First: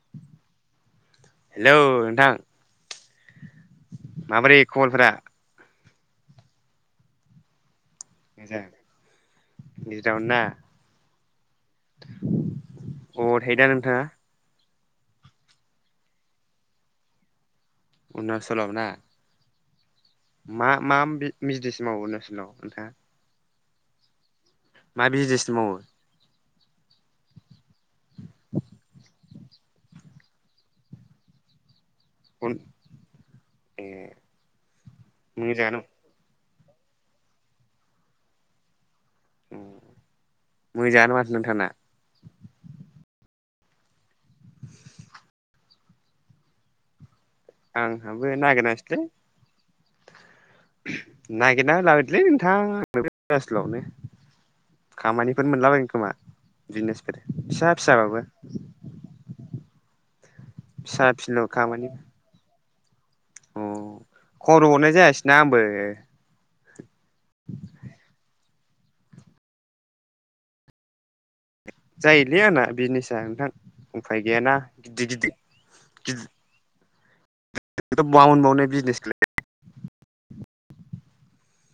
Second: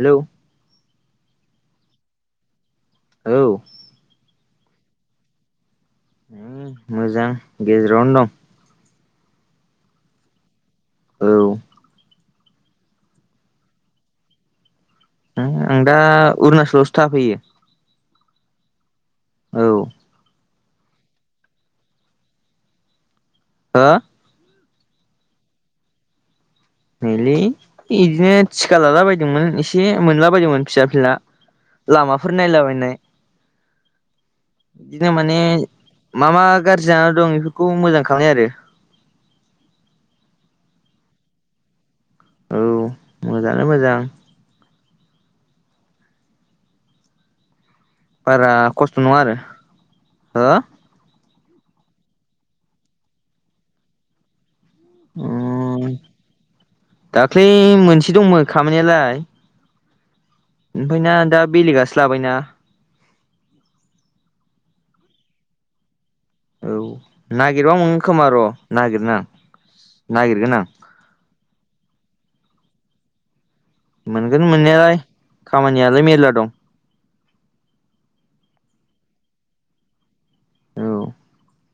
हेल' hello नोंथां औ माबोरै खबरफोरा? ओम मोजां गेजेरावनो दं। गेजेराव नोदा? औ ओबाव थायो दा नोंथाङा? आं दा अरुनाचलावसो थाफैयो। अरुनाचलाव ना? औ। मा मा बिजनेस मावो अरुनाचलाव नोंथाङा? हा? मा बिजनेस मावो? नैलै बिदिनो थिखा लाला बायदोंमोन एसे मोनला बायदोंमोन फिसा फिनला। ़ं लामाफोर नायलाबायनाय। ए बिदिनो माने मोजाङानो मा मा गाज्रि जानानै दं बेफोरखौ मोजां खालामनाय आरो। ओम मोजाङानो माथो नोंथां ना। औ मोजाङा मोजां। आंहाबो बारा नागिरनासैलै खस्थ' नङा आरो हो नागिरना होलाबायदोलै नोंथांं आंनोबो उरुनाचलावनो। खामानिफोर उम मोनलाबायनो खोमा बिजनेसफोर दाख्लै फिसा मोनसे फिसाबाबो। दंमोन खामानियालाय ओमफ्राय फिसा ना दा फिल' खामानि बेलेगासो लाबायना। अ खबर हरनाय जायासैना आंबो। औ नागिरबा मोनगोन खोमा र' नागिरनो आं नागिरगोन आं। जायोलै आंना बिजनेसा नोंथां। उफाय मोनगोन गैयाना मोननायालाय गिदिर गिदिर खामानियालाय मेरला दं। बाउनोबावनाय बिजनेसखौलाय औ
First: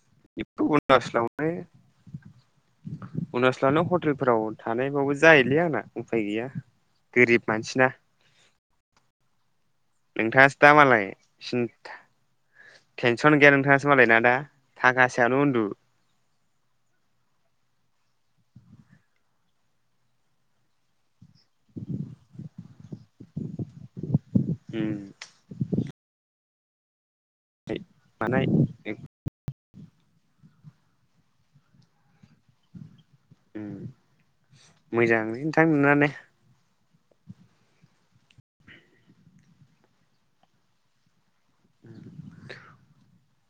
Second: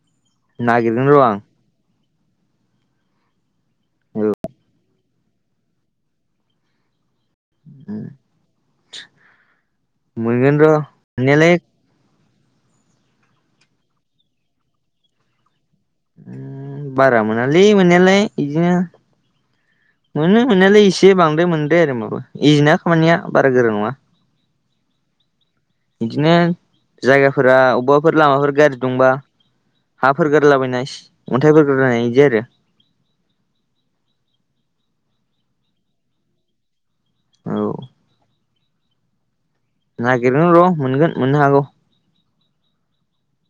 [unintelligible] नागिरगोन र' आं उरुनाचलावनो औ हटेलफोराव थानायबाबो जायोलै आंना उफाय गैया गोरिब मानसिना। मोनगोन नोंथाङासो र' दा मालाय मोननायालाय सिन्था टेनसन गैया नोंथाङासो मालाय ना दा? थाखा सायावनो उन्दु। ओम बारा मोनालै मोननायालाय बिदिनो मोनो मोननायालाय एसे बांद्राय मोनद्राया आरो होनबा बो इजिना खामानिया बारा गोरा नङा। उम बिदिनो जायगाफोरा अबेबाफोर मानाय लामाफोर गाज्रि दंबा हाफोर गोरलाबायनाय अन्थाइफोर रोगानाय बिदि आरो ओम मोजां लै नोंथां नोंनानो। औ नागिरगोन र' मोनगोन मोननो हागौ।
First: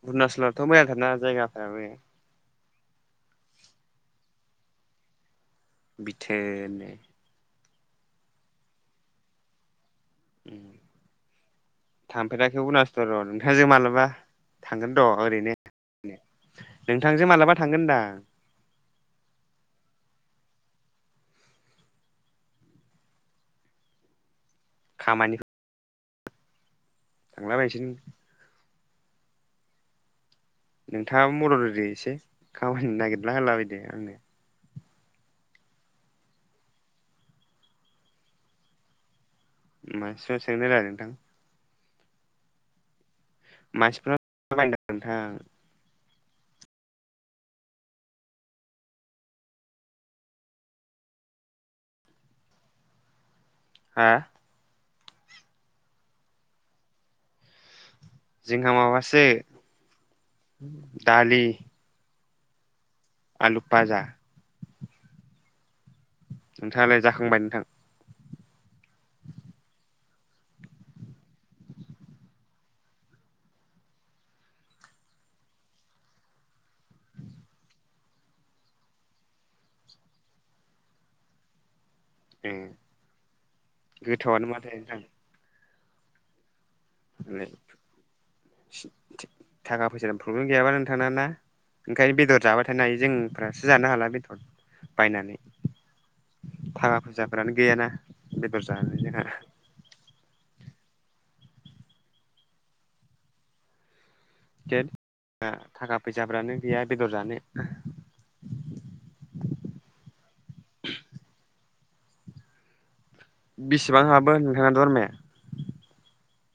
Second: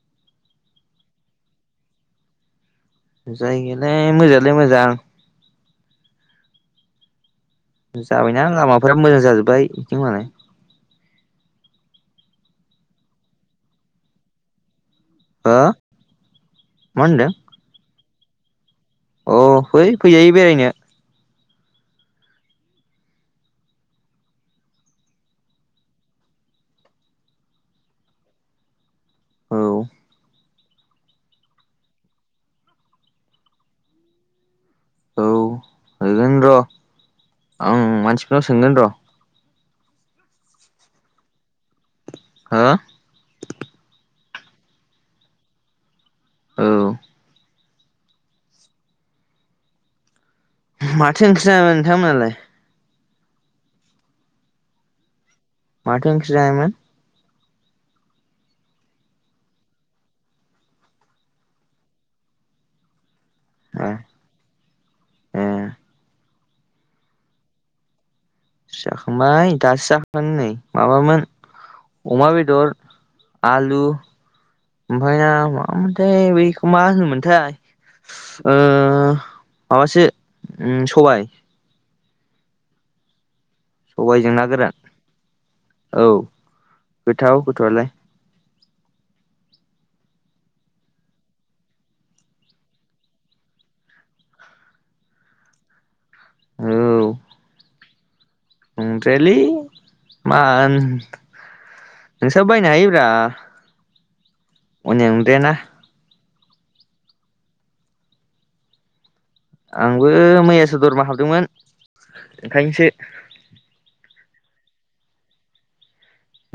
अरुनाचलावथ' मोजांथारा जायगाफोराबो। जायगायालाय मोजाङालाय मोजां बिथोर नो जाबायना लामाफोरा मोजां जाजोब्बाय बिदि मालाय। थांफेराखै उरुनाचलाव नोंथांजों मालाबा थांगोन- र' ओरैनो हो नोंथांजों मालाबा थांगोन होनदां। औ फै फैजायो बेरायनो। खामानि- थांलाबायनिसैनो औ नोंथाङा मदद होदो एसे खामानि नागिरला होला बायदो आंनो औ होगोन र' आं मानसिफोरनाव सोंगोन र' [inaudible] हो मानसिफोर बायदों नोंथां औ माथो ओंख्रि जानाय नोंथांमोनहालाय हा माथो ओंख्रि जानायमोन जोंहा माबासो दालि आलु ए पाजा ए नोंथाङालाय जाखांबाय नोंथां जाखांबाय दासो जाखोन नै माबामोन अमा बेदर आलु ओमफ्राय माबामोनथाय बेखौ मा होनोमोनथाय माबासो सबाय ए सबायजों ना गोथावानो गोरान माथो नोंथां औ गोथाव गोथावालाय थाखा फैसानि प्रब्लेम गैयाबा नोंथाङाना ना ओंखायनो बेदर जाबाथाय हायो जोंफ्रासो जानो हाला बेदर बायनानै थाखा फैसाफोरानो गैयाना बेदर जानो जोंहा नंद्राया लै मान नोंसाबो बायनो हायोब्रा अयनाय द्रायाना जाब्रानो गैया बेदर जानो ओंखायसो बेसेबां हाबो नोंथाङा दरमाहाया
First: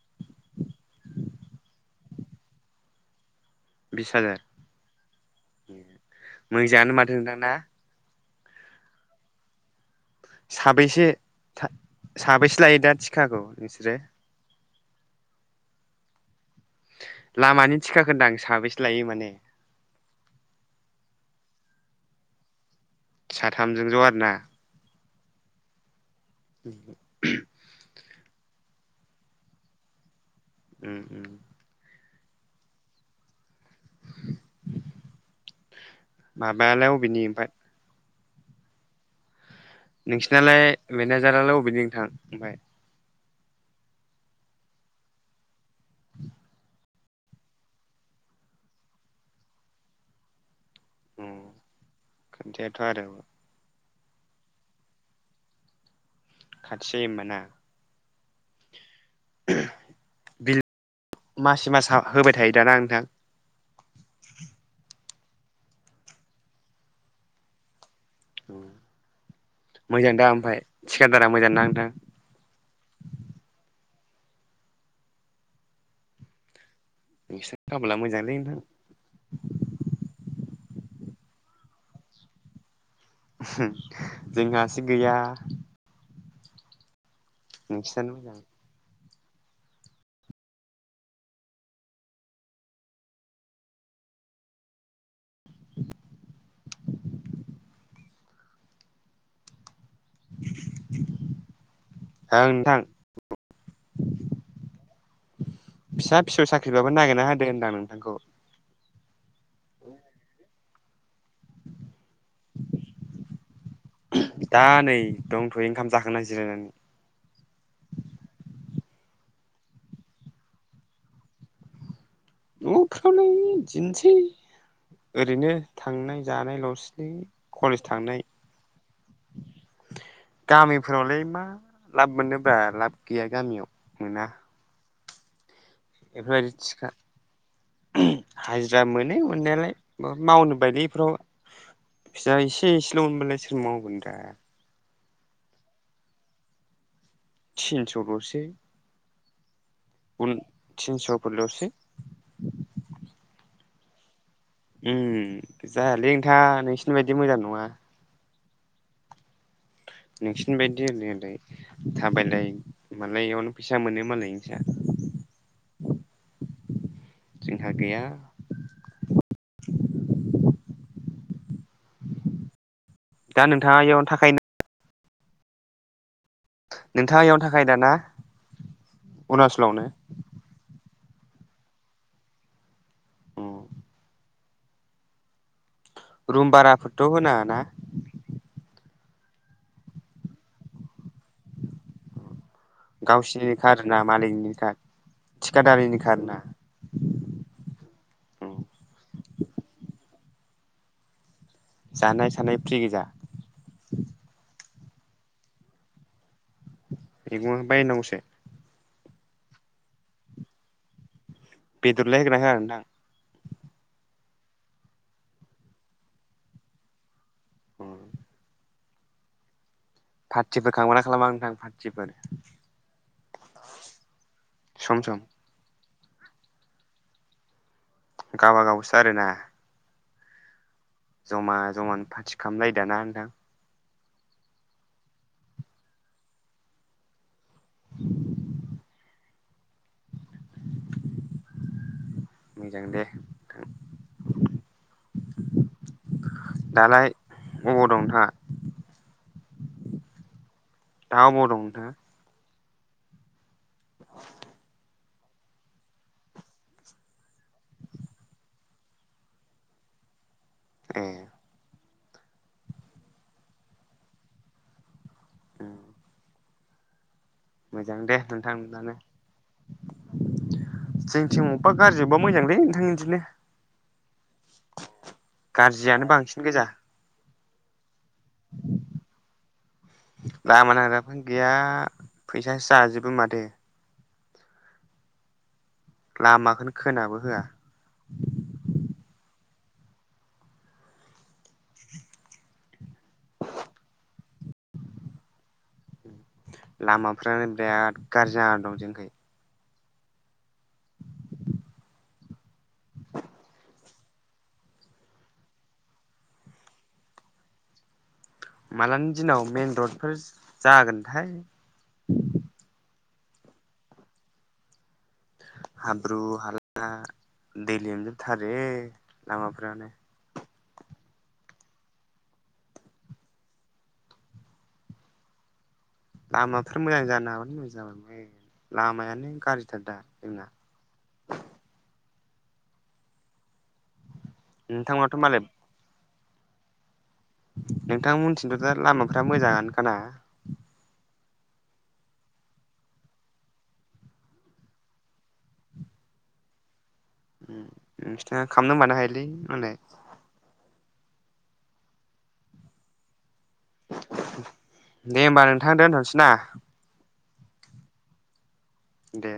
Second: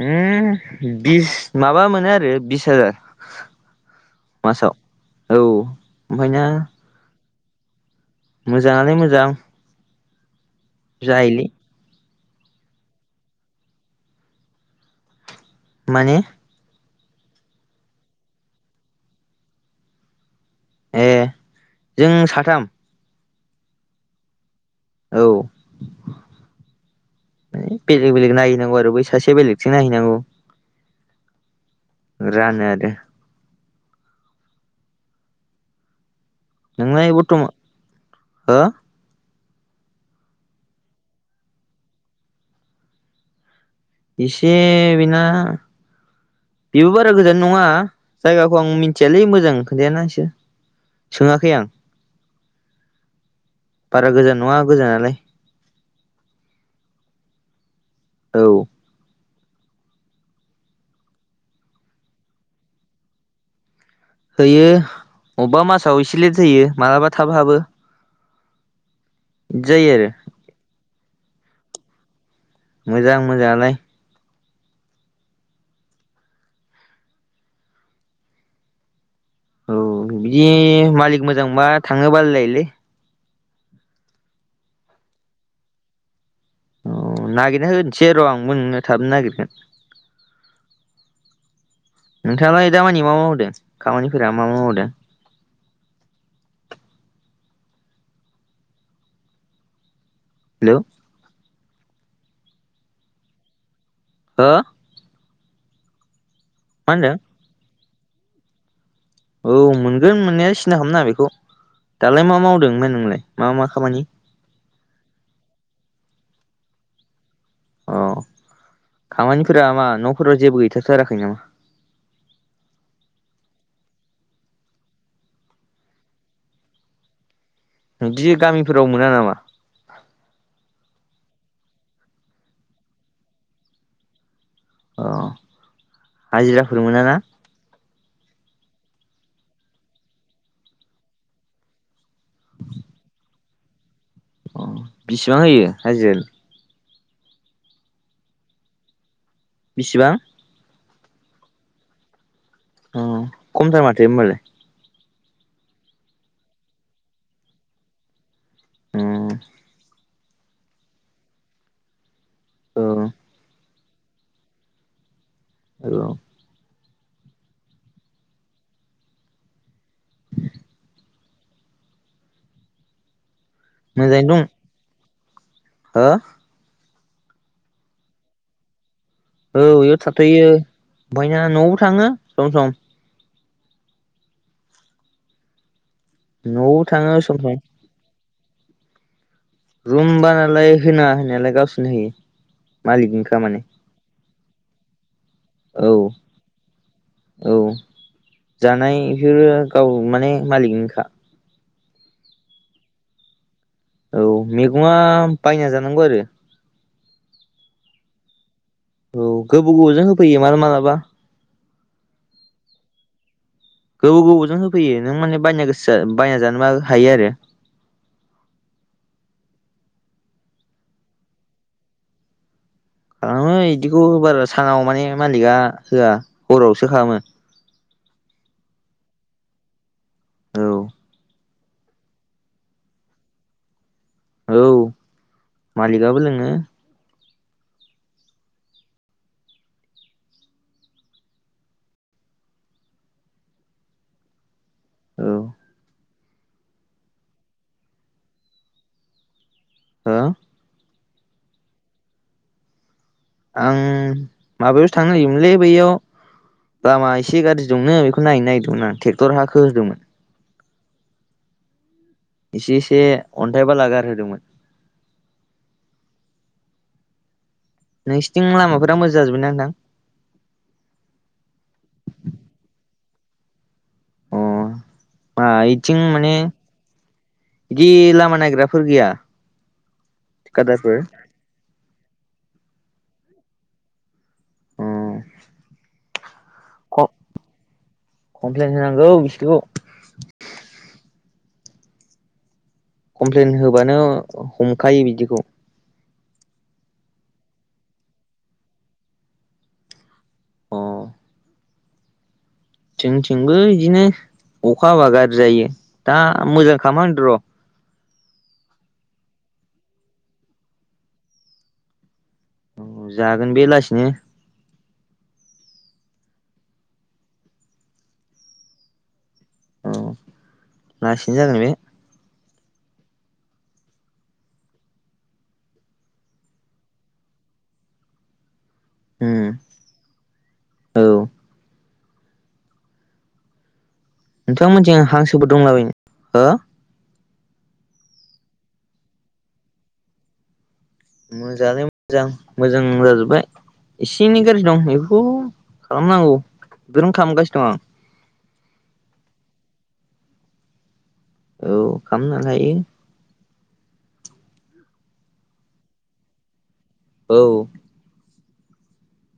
ओम बिस माबा मोनो आरो बिस हाजार बिस हाजार मासाव औ ओफायना मोजाङानो माथो नोंथां ना मोजाङालाय मोजां साबैसे जायोलै साबैसे लायो दा थिखाखौ नोंसोरो मानिे लामानि थिखा होनदों आं साबेसे लायो माने ए जों साथाम साथामजों ज' आरोना औ बेलेग बेलेग नायहैनांगौ आरो आरो बै सासेया बेलेगथिं नायैनांगौ उम उम रानो आरोे माबायालाय नोंलाय अबेनि ओमफ्राय बर्थमान हो नोंसिनालाय मेनाजारालाय बबेनि नोंथां ओमफ्राय इसेे बिना बेबो बारा गोजान नङा जायगाखौ आं मिथियाालै मोजां खोनथायाना इसोर अ सोङाखै आं खोन्थायाथ' आरो बारा गोजान नङा गोजानालाय खाथि जायो होमबाना? औ [unintelligible] मासि मास हा होबाय थायो दा ना नोंथां? होयो अबेबा मासाव एसे लेट जायो मालाबा थाब हाबो। जायो आरो मोजांदा ओमफ्राय थिखादारा मोजांना नोंथां? मोजां मोजाङालाय नोंसोरनि खाफाला मोजांलै नोंथां। औ बिदि मालिक मोजांबा थाङो बालायलायोलै हो जोंहासो गैया। अ नागिरना होनोसै नोंसिनानो र' मोजां आंबो नोंनो थाबनो नागिरगोन। नोंथाङालाय दामानि मा मावदों खामानिफोरा मा मा मावदों? हेल' ओ नोंथां हो फिसा फिसौ मा साख्रिबाबो होनदों नागिरना होदो होनदां नोंथांखौ औ मोनगोन मोननाया सिनथा खालामनाङा बेखौ दालाय मा मावदों ओमफ्राय नोंलाय मा मा खामानि? दा नै दंथ'यो ओंखाम जाखांना जिरायनानै अ खामानिफोरा मा न'फोराव जेबो गैथा थाराखै नामा? न'फ्रावलाय बिदिनोसै ओरैनो थांनाय जानाय ल'सै लै। कलेज थांनाय बिदि गामिफोराव मोना नामा गामि फ्रावलाय मा लाब मोननोब्रा लाब गैया गामियाव मोना। अ बेफोरबायदि हाजिराफोर थिखा मोना ना? हाजिरा मोनो मोननायालाय मावनो बायोलै बेफोराव फैसा एसे एसेल' मोनबालाय सोर मावगोन दे। अ बिसिबां होयो हाजिराया? थिनस'ल'सो। बेसेबां? तिनस'फोरल'सो। अ खमथार माथो ओमबालाय। ओ जायालै नोंथां नोंसिनि बायदि मोजां नङा। अ नोंसिनि बायदि ओरै ओरै थाबायलाय अ मालाय बेयावनो फैसा मोनो मालाय नोंसा। [inaudible] [unintelligible] जोंहा गैया। दा नोंथाङा इयावनो मोजाङैनो थाखायोना? दं हो नोंथाङा इयावनो थाखायो दा ना? औ अरुणाचलावनो इयावनो थाथ'यो ओमफायो न'आव थाङो सम सम। औ रुम न'आवबो बाराफोरथ' थाङो सम होनाङा सम ना। रुमबालाय होनाङा होनायालाय गावसोरनो होयो। मालिकनिखा गावसिनिनो माने खा आरोना मालिकनिनो खा। औ औ जानाय बेफोरो गाव माने मालिकनिखा जानाय थानाय फ्रि गोजा औ मैगङा बायना जानांगौ आरो मेगङा बायनांगौसो औ गोबाव गोबावजों होफैयो माला मालाबा बेदरलाय होगोनना होया नोंथां? गोबाव गोबावजों होफैयो नों माने बायनो गोसो जा बायना जानोबा हायो आरो। पार्टिफोर खालामोना खालामा नोंथां पार्टिफोर। खालामो इदिखौ बारा सानाव सम माने सम मालिका। होआ हरावसो खालामो गावबागावसो आरोना औ जमा जमानो फाथि खालामलायो दाना नोंथां। औ मालिकआबो लोङो। मोजां दे नोंथां औ दालाय अबाव दं नोंथाङा? हो? दा ओबाव दं? आं माबायावसो थांनो नागिरदोंमोनलै बैयाव लामा एसे गाज्रि दंनो बिखौ नायहैनो नागिरदोंमोन आं ट्रेक्टर हा खोहोदोंमोन। ए इसे इसे अन्थाइ बाला गारहोदोंमोन। औ मोजां दे नोंसिथिं नोंथां दानो लामाफोरा मोजां जाजोब्बायना नोंथां? जोंथिं अबेबा गाज्रि अबबा मोजांलै नोंथां इदिनो। अ मा गारज्रियानो बांसिन गोजा। जि लामा नायग्राफोर गैया। लामा थिखादारफोर? नांग्राफोरानो गैया फैसासो जाजोबो माथो। औ लामा कम कमप्लेन होनांगौ बिसोरखौ। कमप्लेन होबानो हमखायो बिदिखौ। लामाफ्रानो बिराद गारजि जाना दं जोनिखै। अ जोंथिंबो इदिनो। अखा हाबा गाज्रि जायो दा मोजां खामा होनो र'। मालानि दिनाव मेन रडफोर जागोनथाय? जागोन बेलासिनो हाब्रु हाला दै लोम जोबथारो लामाफोरानो। लासिनो जागोन बे। लामाफोर मोजां जानो हाबानो मोजां जाबाय। उम लामायानो गाज्रिथार दा जोंना। औ नोंथांमोनजों नोंथांनाथ' मालाय हांसोबो दंलाबायो हो। नोंथांमोनथिंथ' दा लामाफ्रा मोजाङानोखाना? मोजाङालाय मोजां मोजां जाजोबबाय। एसे एनै गाज्रि दं बेखौ खालामनांगौ। बेखौनो खालामगासिनो ओम दं आं नोंसिना खामनो होनबानो हायोलै मालाय। औ खामनो हायो। दे होमबा नोंथां दोनथ'नोसै ना? औ दे।